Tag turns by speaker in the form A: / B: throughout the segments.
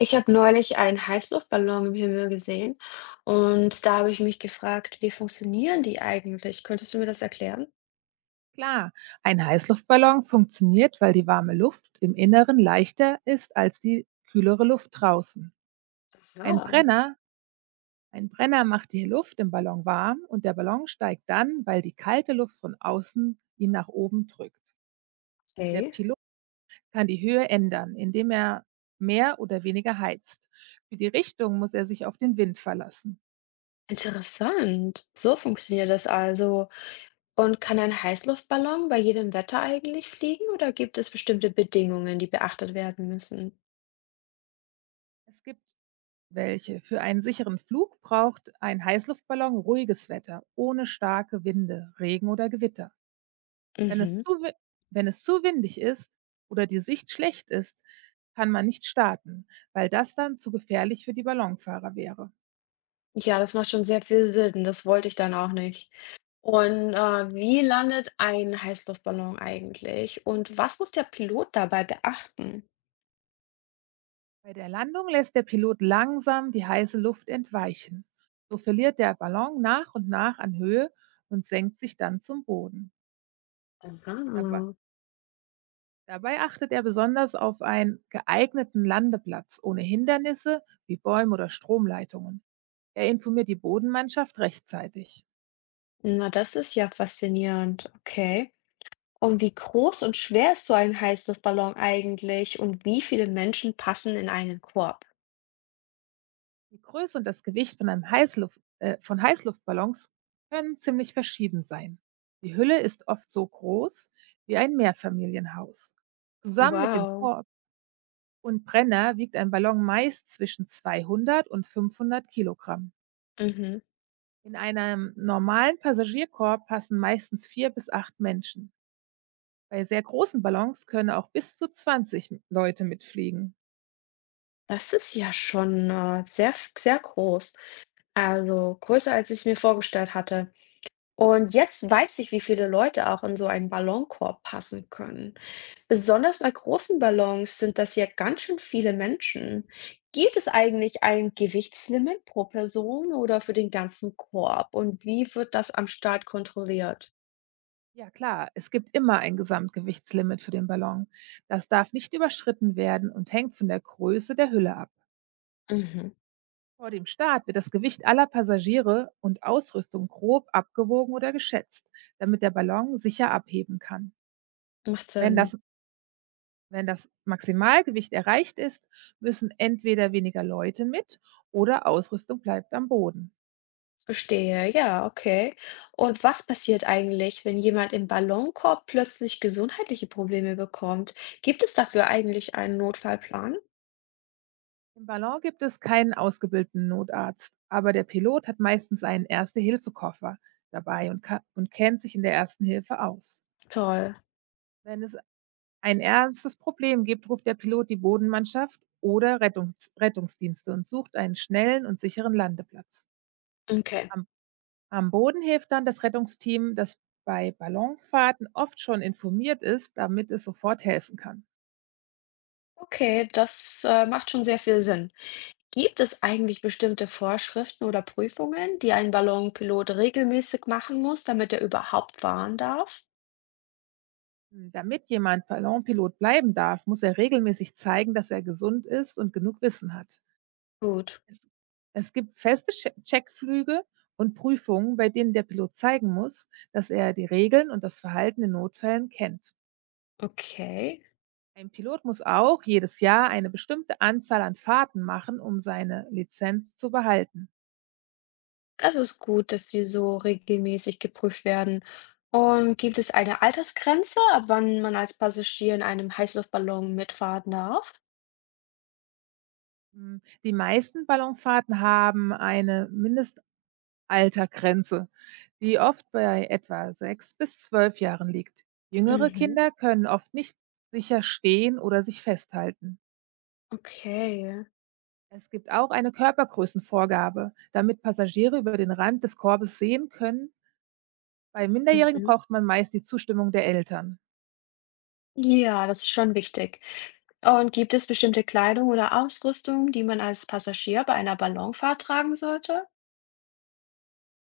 A: Ich habe neulich einen Heißluftballon im Himmel gesehen und da habe ich mich gefragt, wie funktionieren die eigentlich? Könntest du mir das erklären?
B: Klar, ein Heißluftballon funktioniert, weil die warme Luft im Inneren leichter ist als die kühlere Luft draußen. Ein
A: Ah,
B: Brenner, ein Brenner macht die Luft im Ballon warm und der Ballon steigt dann, weil die kalte Luft von außen ihn nach oben drückt. Der
A: okay.
B: Pilot kann die Höhe ändern, indem er mehr oder weniger heizt. Für die Richtung muss er sich auf den Wind verlassen.
A: Interessant. So funktioniert das also. Und kann ein Heißluftballon bei jedem Wetter eigentlich fliegen oder gibt es bestimmte Bedingungen, die beachtet werden müssen?
B: Es gibt welche. Für einen sicheren Flug braucht ein Heißluftballon ruhiges Wetter, ohne starke Winde, Regen oder Gewitter. Wenn es
A: Mhm.
B: zu wi wenn es zu windig ist oder die Sicht schlecht ist, kann man nicht starten, weil das dann zu gefährlich für die Ballonfahrer wäre.
A: Ja, das macht schon sehr viel Sinn. Das wollte ich dann auch nicht. Und wie landet ein Heißluftballon eigentlich? Und was muss der Pilot dabei beachten?
B: Bei der Landung lässt der Pilot langsam die heiße Luft entweichen. So verliert der Ballon nach und nach an Höhe und senkt sich dann zum Boden. Dabei,
A: Aha.
B: dabei achtet er besonders auf einen geeigneten Landeplatz ohne Hindernisse wie Bäume oder Stromleitungen. Er informiert die Bodenmannschaft rechtzeitig.
A: Na, das ist ja faszinierend. Okay. Und wie groß und schwer ist so ein Heißluftballon eigentlich und wie viele Menschen passen in einen Korb?
B: Die Größe und das Gewicht von Heißluftballons können ziemlich verschieden sein. Die Hülle ist oft so groß wie ein Mehrfamilienhaus. Zusammen mit dem
A: Wow.
B: Korb und Brenner wiegt ein Ballon meist zwischen 200 und 500 Kilogramm.
A: Mhm.
B: In einem normalen Passagierkorb passen meistens vier bis acht Menschen. Bei sehr großen Ballons können auch bis zu 20 Leute mitfliegen.
A: Das ist ja schon sehr, sehr groß. Also größer, als ich es mir vorgestellt hatte. Und jetzt weiß ich, wie viele Leute auch in so einen Ballonkorb passen können. Besonders bei großen Ballons sind das ja ganz schön viele Menschen. Gibt es eigentlich ein Gewichtslimit pro Person oder für den ganzen Korb? Und wie wird das am Start kontrolliert?
B: Ja klar, es gibt immer ein Gesamtgewichtslimit für den Ballon. Das darf nicht überschritten werden und hängt von der Größe der Hülle ab.
A: Mhm.
B: Vor dem Start wird das Gewicht aller Passagiere und Ausrüstung grob abgewogen oder geschätzt, damit der Ballon sicher abheben kann.
A: Macht
B: Wenn
A: Sinn.
B: das, wenn das Maximalgewicht erreicht ist, müssen entweder weniger Leute mit oder Ausrüstung bleibt am Boden.
A: Verstehe, ja, okay. Und was passiert eigentlich, wenn jemand im Ballonkorb plötzlich gesundheitliche Probleme bekommt? Gibt es dafür eigentlich einen Notfallplan?
B: Im Ballon gibt es keinen ausgebildeten Notarzt, aber der Pilot hat meistens einen Erste-Hilfe-Koffer dabei und kennt sich in der Ersten Hilfe aus.
A: Toll.
B: Wenn es ein ernstes Problem gibt, ruft der Pilot die Bodenmannschaft oder Rettungsdienste und sucht einen schnellen und sicheren Landeplatz.
A: Okay.
B: Am, am Boden hilft dann das Rettungsteam, das bei Ballonfahrten oft schon informiert ist, damit es sofort helfen kann.
A: Okay, das macht schon sehr viel Sinn. Gibt es eigentlich bestimmte Vorschriften oder Prüfungen, die ein Ballonpilot regelmäßig machen muss, damit er überhaupt fahren darf?
B: Damit jemand Ballonpilot bleiben darf, muss er regelmäßig zeigen, dass er gesund ist und genug Wissen hat.
A: Gut,
B: Es es gibt feste Checkflüge und Prüfungen, bei denen der Pilot zeigen muss, dass er die Regeln und das Verhalten in Notfällen kennt.
A: okay.
B: Ein Pilot muss auch jedes Jahr eine bestimmte Anzahl an Fahrten machen, um seine Lizenz zu behalten.
A: Das ist gut, dass die so regelmäßig geprüft werden. Und gibt es eine Altersgrenze, ab wann man als Passagier in einem Heißluftballon mitfahren darf?
B: Mm, Die meisten Ballonfahrten haben eine Mindestaltergrenze, die oft bei etwa 6 bis 12 Jahren liegt. Jüngere
A: Mhm,
B: Kinder können oft nicht sicher stehen oder sich festhalten.
A: okay.
B: Es gibt auch eine Körpergrößenvorgabe, damit Passagiere über den Rand des Korbes sehen können. Bei Minderjährigen
A: Mhm.
B: braucht man meist die Zustimmung der Eltern.
A: Ja, das ist schon wichtig. Und gibt es bestimmte Kleidung oder Ausrüstung, die man als Passagier bei einer Ballonfahrt tragen sollte?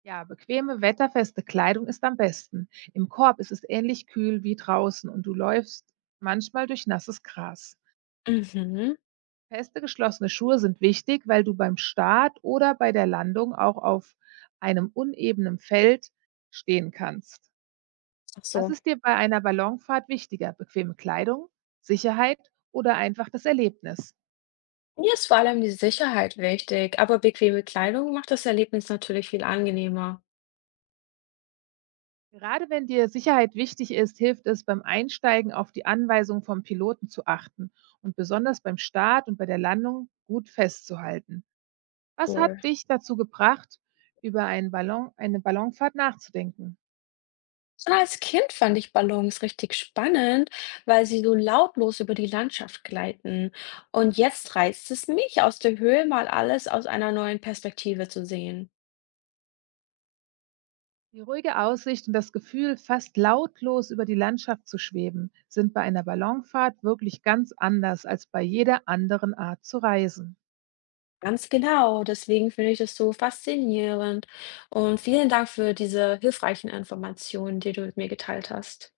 B: Ja, bequeme, wetterfeste Kleidung ist am besten. Im Korb ist es ähnlich kühl wie draußen und du läufst manchmal durch nasses Gras.
A: Mhm.
B: Feste geschlossene Schuhe sind wichtig, weil du beim Start oder bei der Landung auch auf einem unebenen Feld stehen kannst.
A: Ach
B: Was
A: so.
B: ist dir bei einer Ballonfahrt wichtiger? Bequeme Kleidung, Sicherheit oder einfach das Erlebnis?
A: Mir ist vor allem die Sicherheit wichtig, aber bequeme Kleidung macht das Erlebnis natürlich viel angenehmer.
B: Gerade wenn dir Sicherheit wichtig ist, hilft es beim Einsteigen auf die Anweisung vom Piloten zu achten und besonders beim Start und bei der Landung gut festzuhalten. Was hat
A: Cool.
B: dich dazu gebracht, eine Ballonfahrt nachzudenken?
A: Schon als Kind fand ich Ballons richtig spannend, weil sie so lautlos über die Landschaft gleiten. Und jetzt reizt es mich, aus der Höhe mal alles aus einer neuen Perspektive zu sehen.
B: Die ruhige Aussicht und das Gefühl, fast lautlos über die Landschaft zu schweben, sind bei einer Ballonfahrt wirklich ganz anders als bei jeder anderen Art zu reisen.
A: Ganz genau, deswegen finde ich das so faszinierend. Und vielen Dank für diese hilfreichen Informationen, die du mit mir geteilt hast.